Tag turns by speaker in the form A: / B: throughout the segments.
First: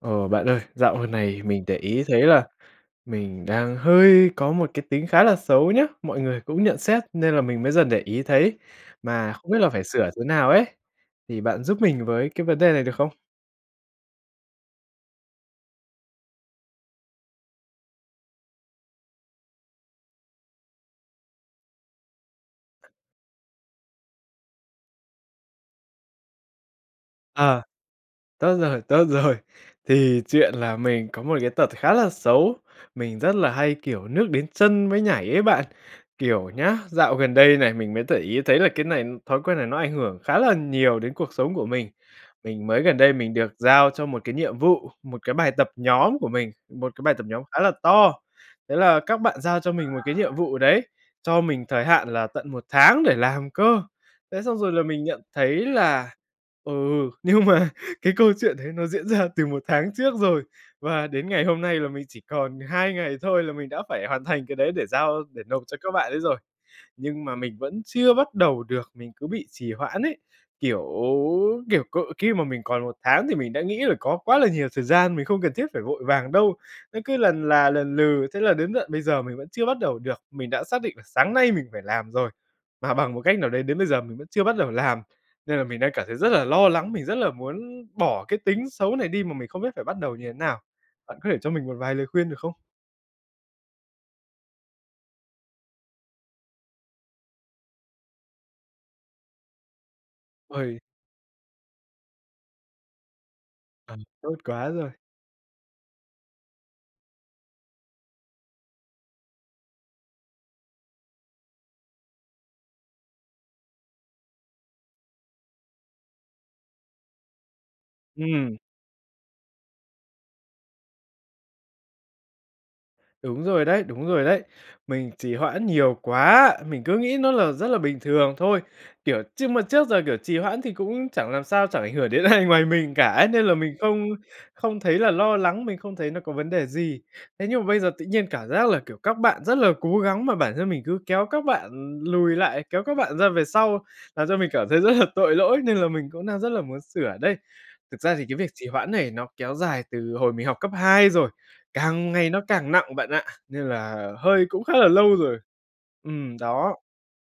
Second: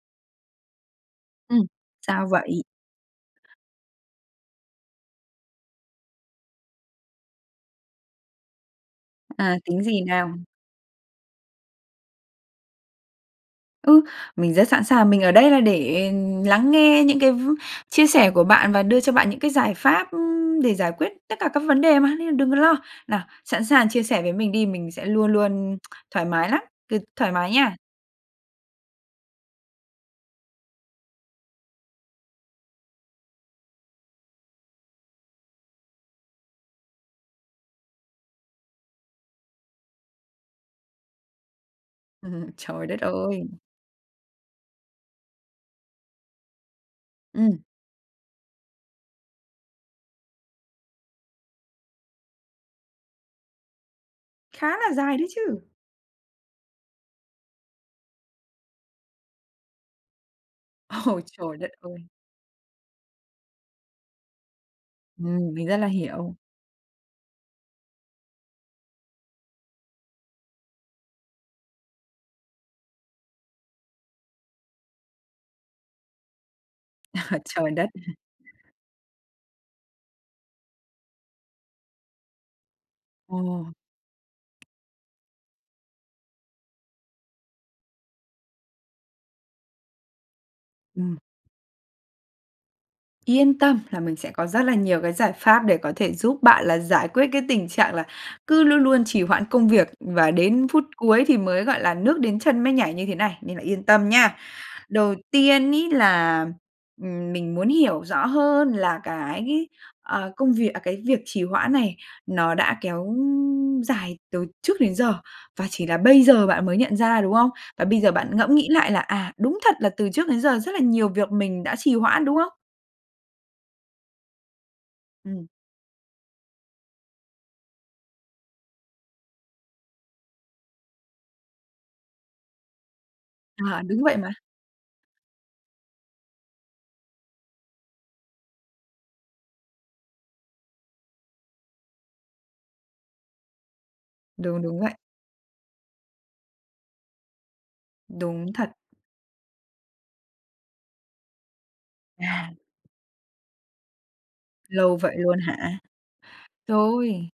A: Ờ, bạn ơi dạo gần này
B: Ừm,
A: mình để ý thấy
B: sao
A: là
B: vậy?
A: mình đang hơi có một cái tính khá là xấu nhá, mọi người cũng nhận xét nên là mình mới dần để ý thấy, mà không
B: À,
A: biết là
B: tính
A: phải
B: gì
A: sửa thế
B: nào?
A: nào ấy, thì bạn giúp mình với cái vấn đề này được không?
B: Ừ, mình rất sẵn sàng, mình ở đây là để lắng nghe những cái v chia sẻ của bạn và đưa cho bạn những cái giải pháp, ưm, để giải quyết tất cả các vấn đề mà, nên là đừng có lo. Nào, sẵn sàng chia sẻ với mình đi, mình sẽ luôn luôn thoải mái lắm, cứ thoải mái
A: Ờ,
B: nha!
A: tốt rồi, tốt rồi. Thì chuyện là mình có một cái tật khá là xấu, mình rất là hay, kiểu, nước đến chân mới nhảy ấy bạn, kiểu nhá, dạo gần đây này mình mới để ý thấy là cái này thói quen này nó ảnh hưởng khá là nhiều đến cuộc sống của mình. Mình mới
B: Trời
A: gần
B: đất
A: đây mình
B: ơi!
A: được giao cho một cái nhiệm vụ, một cái bài tập nhóm của mình, một cái bài tập nhóm khá
B: Ừm.
A: là to, thế là các bạn giao cho mình một cái nhiệm vụ đấy, cho mình thời hạn là tận 1 tháng để làm cơ. Thế xong
B: Khá
A: rồi là
B: là
A: mình
B: dài
A: nhận
B: đấy chứ!
A: thấy là, ừ, nhưng mà cái câu chuyện đấy nó diễn ra từ 1 tháng trước rồi và
B: Ồ,
A: đến ngày
B: trời
A: hôm
B: đất
A: nay là
B: ơi!
A: mình chỉ còn 2 ngày thôi là mình đã phải hoàn thành cái đấy để giao, để
B: Ừm,
A: nộp
B: mình rất
A: cho
B: là
A: các bạn ấy
B: hiểu.
A: rồi, nhưng mà mình vẫn chưa bắt đầu được, mình cứ bị trì hoãn ấy, kiểu, kiểu, cỡ khi mà mình còn 1 tháng thì mình đã nghĩ là có quá là nhiều thời gian, mình không cần thiết phải vội vàng đâu, nó cứ lần là
B: Trời đất!
A: lần lừ, thế là đến tận bây giờ mình vẫn chưa bắt đầu được. Mình đã xác định là sáng nay mình phải làm rồi, mà bằng một
B: Ồ!
A: cách nào đấy đến bây giờ mình vẫn chưa bắt đầu làm, nên là mình đang cảm thấy rất là lo lắng, mình rất là muốn bỏ cái tính xấu này đi mà mình không biết phải bắt đầu như thế nào,
B: Ừm.
A: bạn có thể cho mình một vài lời khuyên, được không?
B: Yên tâm là mình sẽ có rất là nhiều cái giải pháp để có thể giúp bạn là giải quyết cái tình trạng là cứ luôn luôn trì hoãn công việc và đến
A: Ôi.
B: phút cuối thì mới, gọi là, nước đến chân mới nhảy như thế này, nên là yên
A: À,
B: tâm
A: tốt
B: nha.
A: quá rồi.
B: Đầu tiên ấy là, ừm, mình muốn hiểu rõ hơn là cái, à, công việc à, cái việc trì hoãn này nó đã kéo dài từ trước đến giờ, và chỉ là bây giờ bạn mới nhận ra, đúng không? Và bây giờ bạn ngẫm
A: Ừm.
B: nghĩ lại là, "à, đúng thật là từ trước đến giờ rất là nhiều việc mình đã trì hoãn", đúng không?
A: Đúng rồi đấy, đúng rồi đấy. Mình trì
B: Ừm.
A: hoãn nhiều quá, mình cứ nghĩ nó là rất là bình thường thôi. Kiểu, trước mà trước giờ, kiểu, trì hoãn thì cũng chẳng làm sao, chẳng ảnh hưởng đến ai ngoài mình cả ấy, nên là mình
B: À, đúng
A: không
B: vậy mà.
A: không thấy là lo lắng, mình không thấy nó có vấn đề gì. Thế nhưng mà bây giờ tự nhiên cảm giác là, kiểu, các bạn rất là cố gắng mà bản thân mình cứ kéo các bạn lùi lại, kéo các bạn ra về sau, làm cho mình
B: Đúng,
A: cảm thấy
B: đúng vậy.
A: rất là tội lỗi nên là mình cũng đang rất là muốn sửa đây. Thực ra thì cái việc
B: Đúng
A: trì
B: thật.
A: hoãn này nó kéo dài từ hồi mình học cấp hai rồi, càng ngày nó
B: À.
A: càng nặng bạn ạ, nên là hơi cũng khá là
B: Lâu vậy
A: lâu rồi.
B: luôn hả?
A: Ừm, đó.
B: Rồi,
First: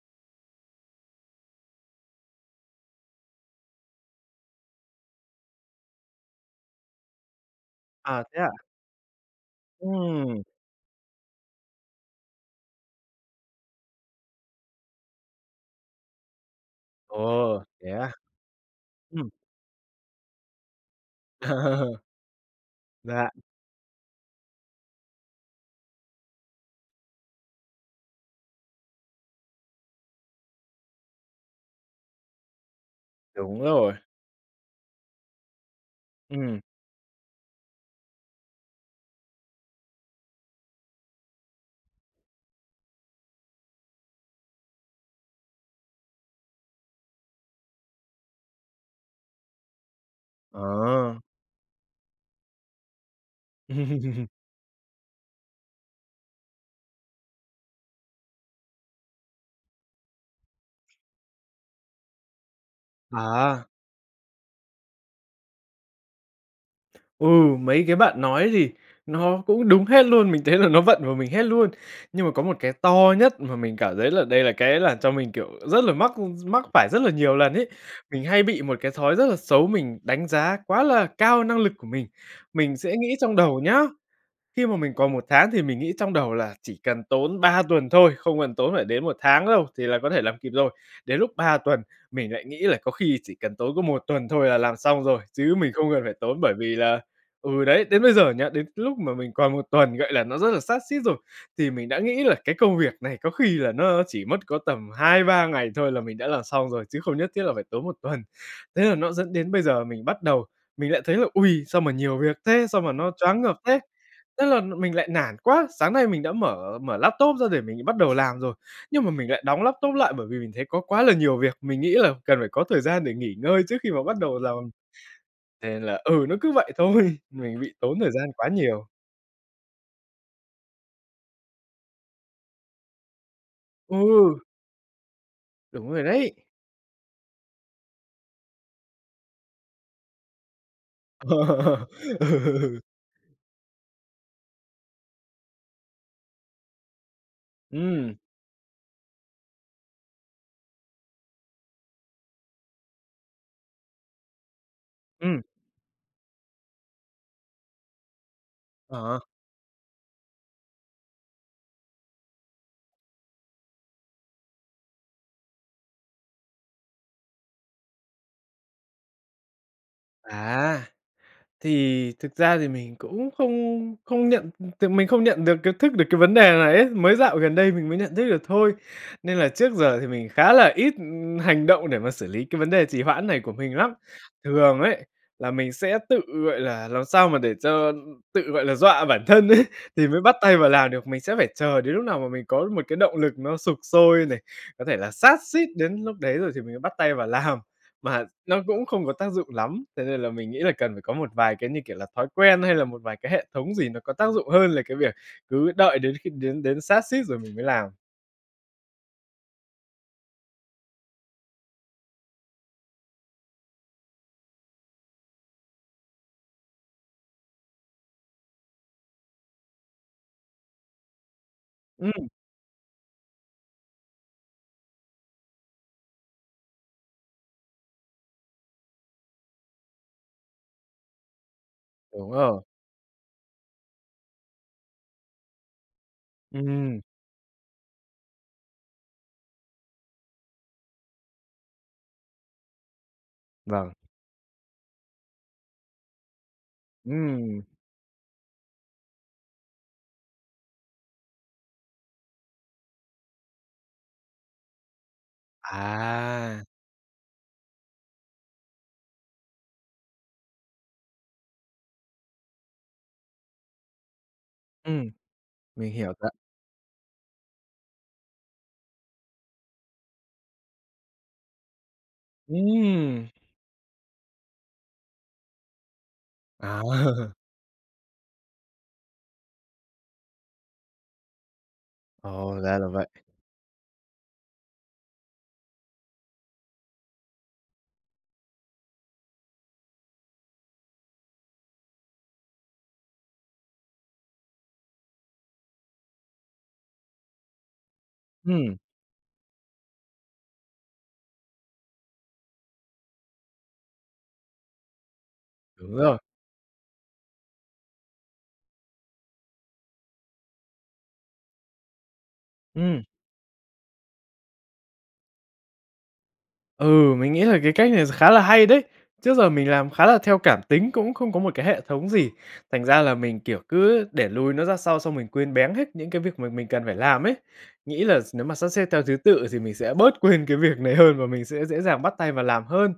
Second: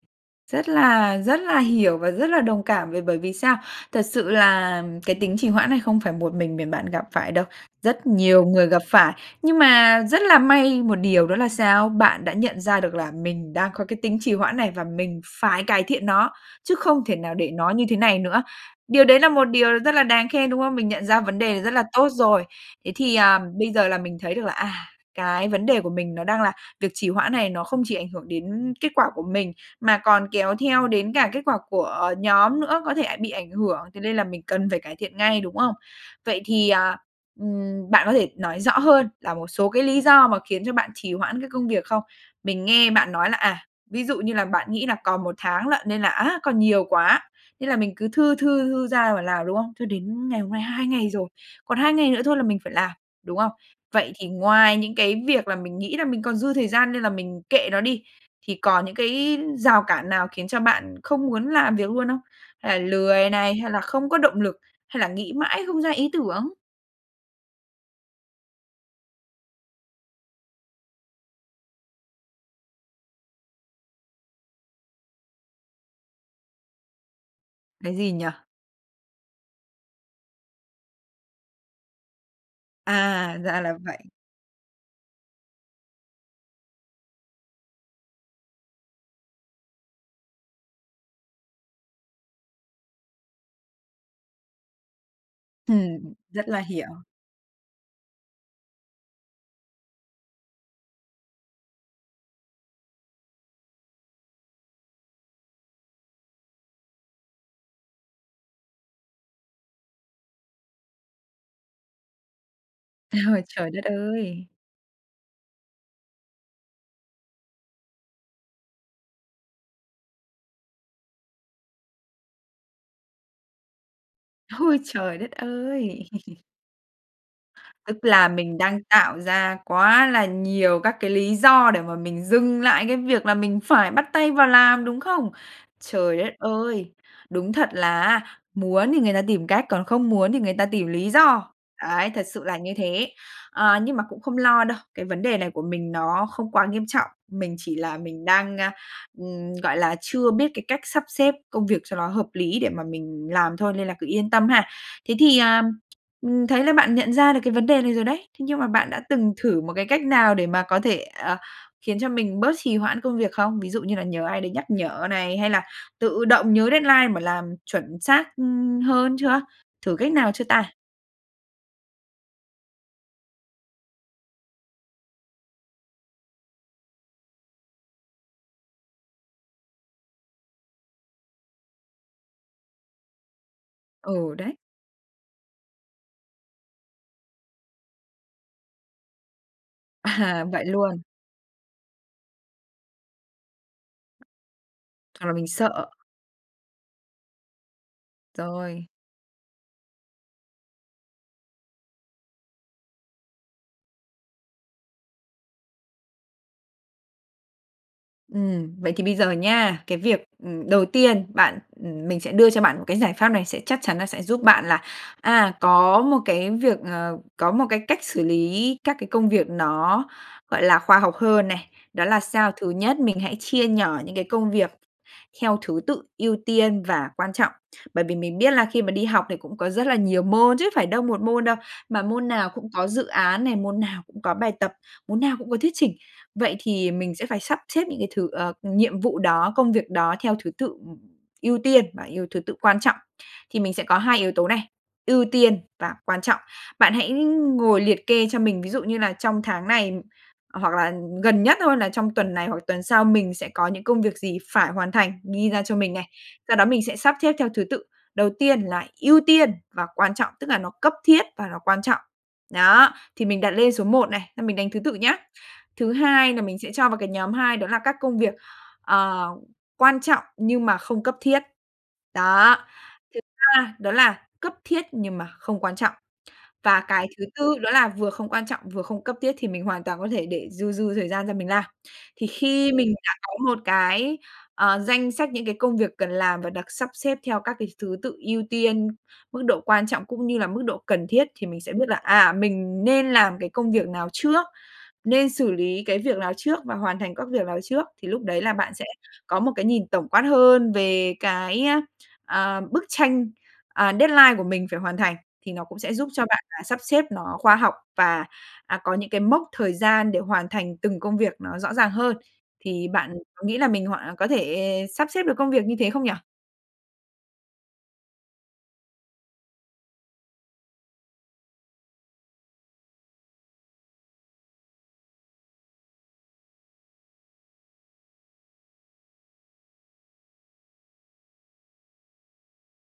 B: rất là rất là hiểu và rất là đồng cảm b bởi vì sao? Thật sự là cái tính trì hoãn này không phải một mình mình bạn gặp phải đâu, rất
A: À, thế
B: nhiều
A: ạ?
B: người gặp phải. Nhưng mà rất là
A: Ừm.
B: may một điều đó là sao? Bạn đã nhận ra được là mình đang có cái tính trì hoãn này và mình phải cải thiện nó, chứ không thể nào để
A: Ồ,
B: nó như
A: thế
B: thế
A: á?
B: này nữa. Điều đấy là
A: Ừm.
B: một điều rất là đáng khen, đúng không? Mình nhận ra vấn đề rất là tốt rồi. Thế thì,
A: Dạ.
B: à, bây giờ là mình thấy được là, à, cái vấn đề của mình nó đang là việc trì hoãn này nó không chỉ ảnh hưởng đến kết quả của mình, mà còn kéo theo đến cả kết quả của nhóm nữa, có thể ả bị ảnh
A: Đúng
B: hưởng.
A: rồi.
B: Thế nên là mình cần phải cải thiện ngay, đúng không? Vậy
A: Ừm.
B: thì, à, ừm, bạn có thể nói rõ hơn là một số cái lý do mà khiến cho bạn trì hoãn cái công việc không? Mình nghe bạn nói là, à, ví dụ như là bạn nghĩ là còn 1 tháng lận nên là á, còn nhiều quá, nên là mình cứ thư thư thư ra mà làm, đúng không? Cho đến ngày hôm nay 2 ngày
A: Ờ.
B: rồi. Còn 2 ngày nữa thôi là mình phải làm, đúng không? Vậy thì ngoài những cái việc là mình nghĩ là mình còn dư thời gian nên là mình kệ nó đi, thì còn những cái rào cản nào khiến cho bạn không muốn làm việc luôn không? Hay là lười này,
A: À.
B: hay là không có động lực, hay là nghĩ mãi không ra ý tưởng?
A: Ừ, mấy cái bạn nói thì nó cũng đúng hết luôn, mình thấy là nó vận vào mình hết luôn. Nhưng mà có một cái to nhất mà mình cảm thấy là đây là cái làm cho mình, kiểu, rất là mắc mắc phải rất là nhiều lần ấy,
B: Cái gì
A: mình
B: nhỉ?
A: hay bị một cái thói rất là xấu, mình đánh giá quá là cao năng lực của mình. Mình sẽ nghĩ trong
B: À!
A: đầu
B: Ra là
A: nhá,
B: vậy.
A: khi mà mình còn 1 tháng thì mình nghĩ trong đầu là chỉ cần tốn 3 tuần thôi, không cần tốn phải đến 1 tháng đâu thì là có thể làm kịp rồi. Đến lúc 3 tuần mình lại nghĩ là có khi chỉ cần tốn có 1 tuần thôi là làm xong rồi, chứ mình không cần
B: Ừm,
A: phải tốn
B: rất
A: bởi
B: là
A: vì
B: hiểu.
A: là ừ đấy, đến bây giờ nhá, đến cái lúc mà mình còn 1 tuần, gọi là, nó rất là sát sít rồi thì mình đã nghĩ là cái công việc này có khi là nó chỉ mất có tầm 2-3 ngày thôi là mình đã làm xong rồi, chứ không nhất thiết là phải tốn 1 tuần. Thế là nó dẫn đến bây giờ mình bắt đầu, mình lại thấy là: "Ôi, sao mà nhiều việc thế, sao mà nó choáng ngợp
B: Trời
A: thế!",
B: đất
A: thế
B: ơi!
A: là mình lại nản quá. Sáng nay mình đã mở mở laptop ra để mình bắt đầu làm rồi, nhưng mà mình lại đóng laptop lại bởi vì mình thấy có quá là nhiều việc, mình nghĩ là cần phải có thời gian để nghỉ ngơi trước khi mà bắt đầu làm.
B: Ôi, trời đất
A: Nên là
B: ơi!
A: ừ, nó cứ vậy thôi, mình bị tốn
B: Tức
A: thời
B: là
A: gian quá
B: mình đang
A: nhiều.
B: tạo ra quá là nhiều các cái lý do để mà mình dừng lại cái việc là mình phải bắt tay
A: Ừ.
B: vào làm, đúng không?
A: Đúng rồi
B: Trời
A: đấy.
B: đất ơi! Đúng thật là á muốn thì người ta tìm cách, còn không muốn thì người ta tìm lý do.
A: Ờ.
B: Đấy, thật sự là như
A: Ừ.
B: thế. Ờ, nhưng mà cũng không lo đâu, cái vấn đề này của mình nó không quá nghiêm trọng, mình chỉ là
A: Ừm.
B: mình đang, ơ, ừm, gọi là, chưa biết cái cách sắp xếp công việc cho nó hợp lý để mà mình làm thôi, nên là cứ yên tâm ha! Thế thì,
A: Ừm.
B: ờm, ừm, mình thấy là bạn nhận ra được cái vấn đề này rồi đấy, thế nhưng mà bạn đã
A: Ờ.
B: từng thử một cái cách nào để mà có thể, ờ, khiến cho mình bớt trì hoãn công việc không? Ví dụ như là nhờ ai đấy nhắc nhở này hay là tự động nhớ deadline mà làm chuẩn xác, ưm, hơn chưa? Thử cách nào chưa ta?
A: À, thì thực ra thì mình cũng không không nhận ừm, thì mình không nhận được cái thức được cái vấn đề này ấy, mới dạo gần đây mình mới nhận thức được thôi. Nên là trước giờ thì mình khá là ít, ừm, hành động để mà xử lý cái vấn đề trì hoãn này của mình lắm.
B: Ừ, đấy.
A: Thường ấy, là mình sẽ tự, gọi là, làm sao mà để cho tự, gọi là, dọa bản thân ấy, thì mới bắt
B: À,
A: tay
B: vậy
A: vào làm
B: luôn.
A: được, mình sẽ phải chờ đến lúc nào mà mình có một cái động lực nó sục sôi này, có thể là
B: Hoặc là
A: sát
B: mình
A: sít
B: sợ.
A: đến lúc đấy rồi thì mình mới bắt tay vào làm, mà nó cũng
B: Rồi.
A: không có tác dụng lắm. Thế nên là mình nghĩ là cần phải có một vài cái, như kiểu là, thói quen hay là một vài cái hệ thống gì nó có tác dụng hơn là cái việc cứ đợi đến khi đến đến sát sít rồi mình mới làm.
B: Ừm, vậy thì bây giờ nha, cái việc, ừm, đầu tiên bạn, ừm, mình sẽ đưa cho bạn một cái giải pháp này, sẽ chắc chắn là sẽ giúp bạn là, à, có một cái việc, ờ, có một cái cách xử lý các cái công việc nó, gọi là, khoa học hơn này. Đó là
A: Ừm.
B: sao, thứ nhất, mình hãy chia nhỏ những cái công việc theo thứ tự ưu tiên và quan trọng, bởi vì mình biết là khi mà đi học thì cũng có rất là nhiều môn chứ phải đâu 1 môn đâu, mà môn
A: Đúng
B: nào
A: rồi.
B: cũng có dự án này, môn nào cũng có bài tập, môn nào cũng có thuyết trình. Vậy thì
A: Ừm.
B: mình sẽ phải sắp xếp những cái thứ, ờ, nhiệm vụ đó, công việc đó theo thứ tự, ừm, ưu tiên và ưu thứ tự quan trọng. Thì mình sẽ
A: Vâng.
B: có 2 yếu tố này, ưu tiên và quan trọng. Bạn hãy
A: Ừm.
B: ngồi liệt kê cho mình, ví dụ như là trong tháng này, hoặc là gần nhất thôi là trong tuần này, hoặc tuần sau mình sẽ có những công việc gì phải hoàn thành, ghi ra cho mình này. Sau đó
A: À!
B: mình sẽ sắp xếp theo thứ tự, đầu tiên là ưu tiên và quan trọng, tức là nó cấp thiết và nó quan trọng, đó, thì mình đặt lên số một này, là mình đánh thứ tự
A: Ừm,
B: nhá.
A: mình
B: Thứ
A: hiểu rồi ạ!
B: hai là mình sẽ cho vào cái nhóm hai đó là các công việc, ờ, quan trọng nhưng mà không cấp thiết, đó! Thứ
A: Ừm!
B: ba đó là cấp thiết nhưng mà không quan trọng. Và cái thứ
A: À!
B: tư đó là vừa không quan trọng, vừa không cấp thiết, thì mình hoàn toàn có thể để dư dư thời gian ra mình làm. Thì
A: Ồ!
B: khi
A: Ra là
B: mình
A: vậy!
B: đã có một cái, ờ, danh sách những cái công việc cần làm và được sắp xếp theo các cái thứ tự ưu tiên, mức độ quan trọng cũng như là mức độ cần thiết, thì mình sẽ biết là, à, mình nên làm cái công việc nào trước, nên xử lý cái việc lào trước và hoàn thành các việc lào trước, thì lúc đấy là bạn
A: Ừm.
B: sẽ có một cái nhìn tổng quát hơn về cái, ờ, bức tranh, à, deadline của mình phải hoàn thành, thì nó cũng sẽ
A: Đúng
B: giúp
A: rồi.
B: cho bạn, à, sắp xếp nó khoa học và, à, có những cái mốc thời gian để hoàn thành từng công việc nó rõ ràng hơn. Thì
A: Ừm.
B: bạn có nghĩ là mình hoàn có thể sắp xếp được công việc như thế không nhỉ?
A: Ừ, mình nghĩ là cái cách này kh khá là hay đấy, trước giờ mình làm khá là theo cảm tính cũng không có một cái hệ thống gì, thành ra là mình, kiểu, cứ để lùi nó ra sau xong mình quên béng hết những cái việc mà mình cần phải làm ấy, nghĩ là s nếu mà sắp xếp theo thứ tự thì mình sẽ bớt quên cái việc này hơn và mình sẽ dễ dàng bắt tay vào làm hơn.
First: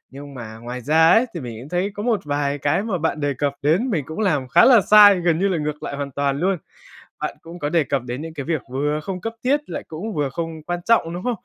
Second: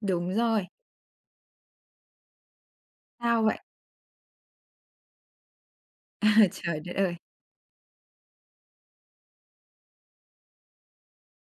B: Đúng
A: Nhưng mà
B: rồi.
A: ngoài ra ấy, thì mình cũng thấy có một vài cái mà bạn đề
B: Sao
A: cập
B: vậy?
A: đến mình cũng làm khá là sai, gần như là ngược lại hoàn
B: À,
A: toàn luôn.
B: trời đất ơi!
A: Bạn cũng có đề cập đến những cái việc vừa không cấp thiết lại cũng vừa không quan trọng, đúng không?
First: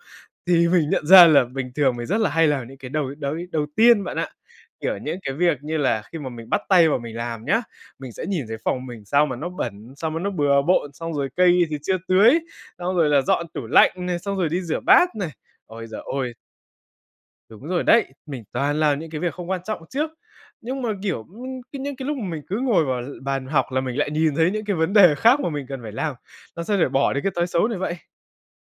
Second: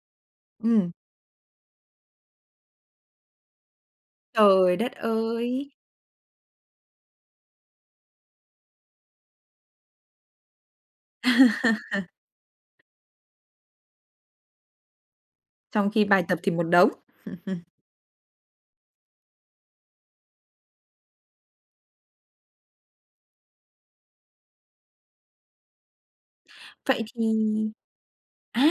A: Thì mình
B: Ừm.
A: nhận ra là bình thường mình rất là hay làm những cái đầu đầu đầu tiên bạn ạ,
B: Trời đất
A: kiểu, những cái việc
B: ơi!
A: như là khi mà mình bắt tay vào mình làm nhá, mình sẽ nhìn thấy phòng mình sao mà nó bẩn, sao mà nó bừa bộn, xong rồi cây thì chưa tưới, xong rồi là dọn tủ lạnh này, xong rồi đi rửa bát này. Ôi
B: Trong
A: giời
B: khi bài
A: ôi!
B: tập thì một đống.
A: Đúng rồi đấy, mình toàn làm những cái việc không quan trọng trước. Nhưng mà, kiểu, nh những cái lúc mà mình cứ ngồi vào l bàn học là mình lại nhìn thấy những cái vấn đề khác mà mình cần phải làm, làm sao
B: Vậy
A: bỏ được cái
B: thì
A: thói xấu này vậy?
B: à!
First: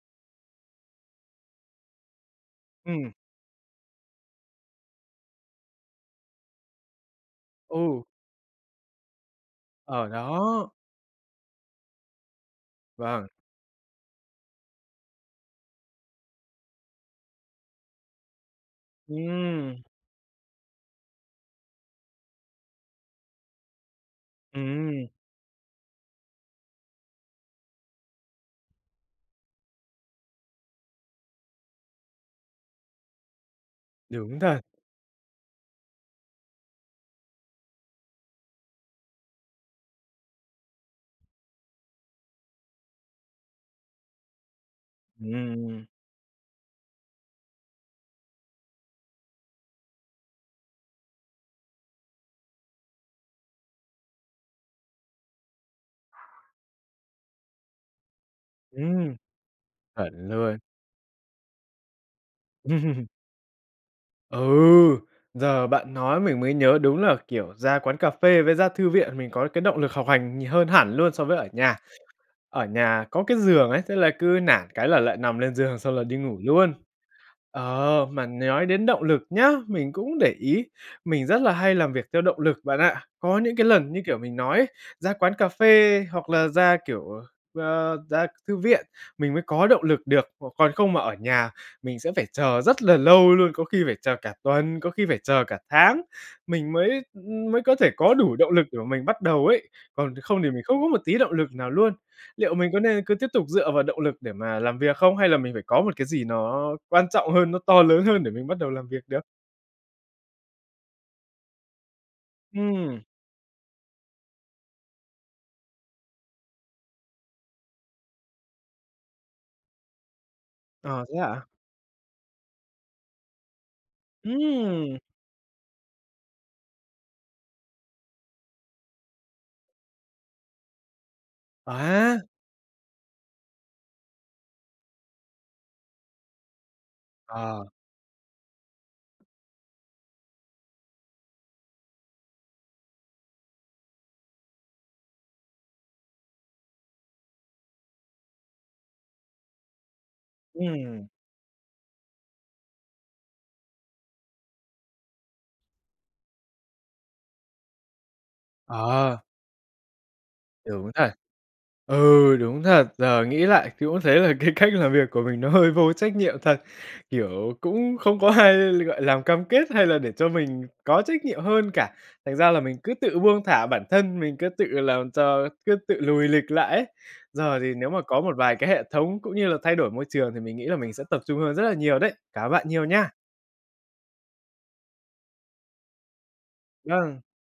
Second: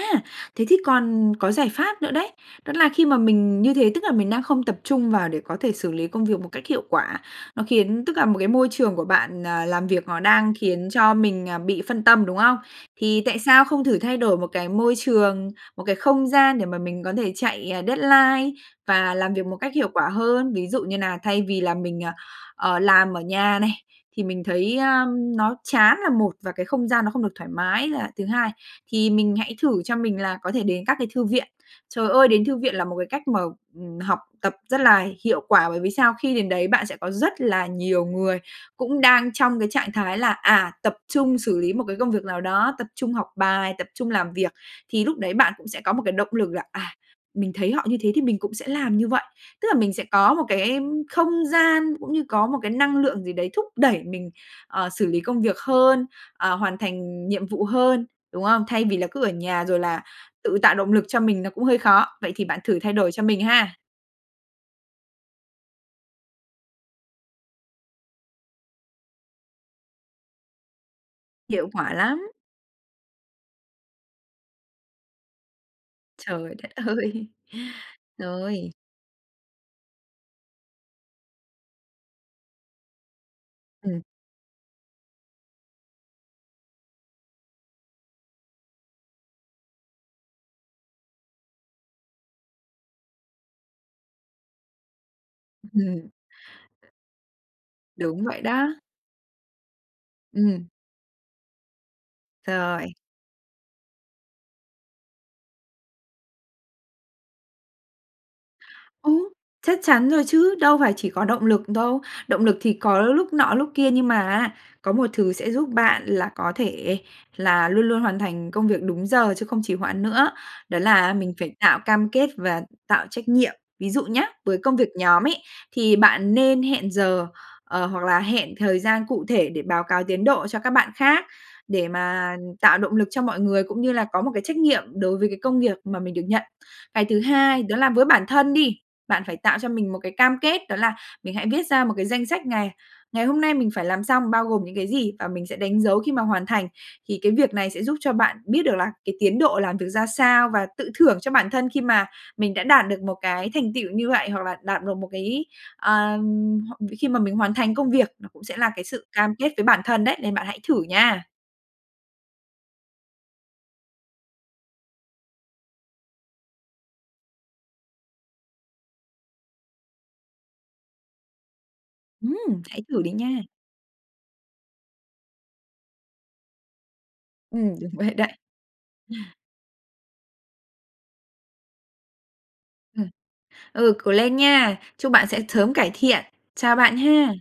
B: Thế thì còn có giải pháp nữa đấy đó là khi
A: Ừm.
B: mà mình như thế, tức là mình đang không tập trung vào để có thể xử lý công việc một cách hiệu quả, nó
A: Ừ.
B: khiến tức là một cái môi trường của bạn, à, làm việc
A: Ờ,
B: nó đang
A: đó.
B: khiến cho mình, à, bị phân tâm, đúng không? Thì
A: Vâng.
B: tại sao không thử thay đổi một cái môi trường, một cái không gian để mà mình có thể chạy, à, deadline và làm việc một cách
A: Ừm.
B: hiệu quả hơn ví dụ như nà thay vì là mình, à, ờ, làm ở nhà này, thì mình thấy, a,
A: Ừm.
B: ưm, nó chán là một và cái không gian nó không được thoải mái là thứ hai, thì mình hãy thử cho mình là có thể đến các cái thư viện. Trời ơi, đến thư viện là một cái cách mà, ừm, học
A: Đúng
B: tập
A: thật.
B: rất là hiệu quả bởi vì sao? Khi đến đấy bạn sẽ có rất là nhiều người cũng đang trong cái trạng thái là, à, tập trung xử lý một cái công việc nào đó, tập trung học bài, tập trung làm việc, thì lúc đấy bạn cũng sẽ
A: Ừm.
B: có một cái động lực là, à, mình thấy họ như thế thì mình cũng sẽ làm như vậy, tức là mình sẽ có một cái, ưm, không gian cũng như có một cái năng lượng gì đấy thúc đẩy mình, ờ, xử lý công việc hơn, ờ, hoàn thành nhiệm vụ hơn, đúng không? Thay vì là
A: Ừm.
B: cứ ở nhà rồi là
A: Chuẩn luôn.
B: tự tạo động lực cho mình nó cũng hơi khó, vậy thì bạn thử thay đổi cho mình ha!
A: Ừ, giờ bạn nói mình mới nhớ đúng là, kiểu, ra quán cà phê với ra thư viện mình có cái động lực học hành nhiều hơn hẳn luôn so với ở
B: Hiệu
A: nhà.
B: quả lắm!
A: Ở nhà có cái giường ấy, thế là cứ nản cái là lại nằm lên giường, xong là đi ngủ
B: Trời đất
A: luôn.
B: ơi,
A: Ờ, mà nói
B: rồi.
A: đến động lực nhá, mình cũng để ý mình rất là hay làm việc theo động lực bạn ạ. Có những cái lần như,
B: Ừm.
A: kiểu, mình nói ấy ra quán cà phê hoặc là ra, kiểu, ờ, a, ra thư viện, mình mới có động lực được, c còn không mà ở nhà mình sẽ phải chờ rất là lâu luôn, có khi phải chờ cả tuần, có khi phải chờ cả
B: Ư,
A: tháng,
B: ừm.
A: mình mới, ư, mới có thể có
B: Đúng
A: đủ
B: vậy
A: động lực
B: đó.
A: để mà mình bắt đầu ấy. Còn không thì mình
B: Ừm.
A: không có một tí động lực nào luôn. Liệu mình có
B: Rồi.
A: nên cứ tiếp tục dựa vào động lực để mà làm việc không hay là mình phải có một cái gì nó quan trọng hơn, nó to lớn hơn để mình bắt đầu làm việc được?
B: Ừm, chắc chắn rồi chứ, đâu phải chỉ có động lực đâu. Động lực thì có
A: Ừm.
B: lúc nọ lúc kia nhưng mà á, có một thứ sẽ giúp bạn là có thể là luôn luôn hoàn thành công việc đúng giờ chứ không trì hoạn nữa, đó
A: À,
B: là
A: thế
B: mình
A: hả?
B: phải tạo cam kết và tạo trách nhiệm. Ví dụ nhá, với công việc
A: Ừm!
B: nhóm ấy, thì bạn nên hẹn giờ, ờ, hoặc là hẹn thời gian cụ thể để báo cáo tiến độ cho các bạn khác,
A: Ờ
B: để
A: ha!
B: mà tạo động lực cho mọi người cũng như là có một cái trách nhiệm đối với cái công việc mà mình được nhận. Cái thứ hai,
A: Ờ.
B: đó là với bản thân đi, bạn phải tạo cho mình một cái cam kết, đó là mình hãy viết ra một cái danh sách ngày. Ngày hôm nay mình phải làm xong bao gồm những cái gì và mình sẽ đánh dấu khi mà hoàn thành. Thì cái việc này sẽ giúp cho bạn biết được là cái tiến độ làm việc ra sao và tự
A: Ừm.
B: thưởng cho bản thân khi mà mình đã đạt được một cái thành tựu như vậy, hoặc là đạt được một cái, à, h khi mà mình hoàn thành công việc nó cũng sẽ là cái sự
A: Ờ.
B: cam kết với bản thân đấy, nên bạn hãy thử
A: Đúng thật.
B: nha!
A: Ừ, đúng thật, giờ nghĩ lại thì cũng thấy là cái cách làm việc của mình nó hơi vô trách nhiệm thật. Kiểu, cũng không có ai gọi làm cam kết hay là để cho mình có trách nhiệm hơn cả. Thành
B: Ừm,
A: ra là mình
B: hãy
A: cứ
B: thử đi
A: tự buông
B: nha!
A: thả bản thân, mình cứ tự làm cho cứ tự lùi lịch lại ấy. Giờ thì
B: Ừm,
A: nếu
B: đúng
A: mà
B: vậy
A: có
B: đấy.
A: một vài cái hệ thống cũng như là thay đổi môi trường thì mình nghĩ là mình sẽ tập trung hơn rất là nhiều đấy, cảm ơn bạn nhiều
B: Ừm,
A: nha.
B: ừ, cố lên nha! Chúc bạn sẽ sớm cải thiện. Chào bạn
A: Vâng.
B: ha!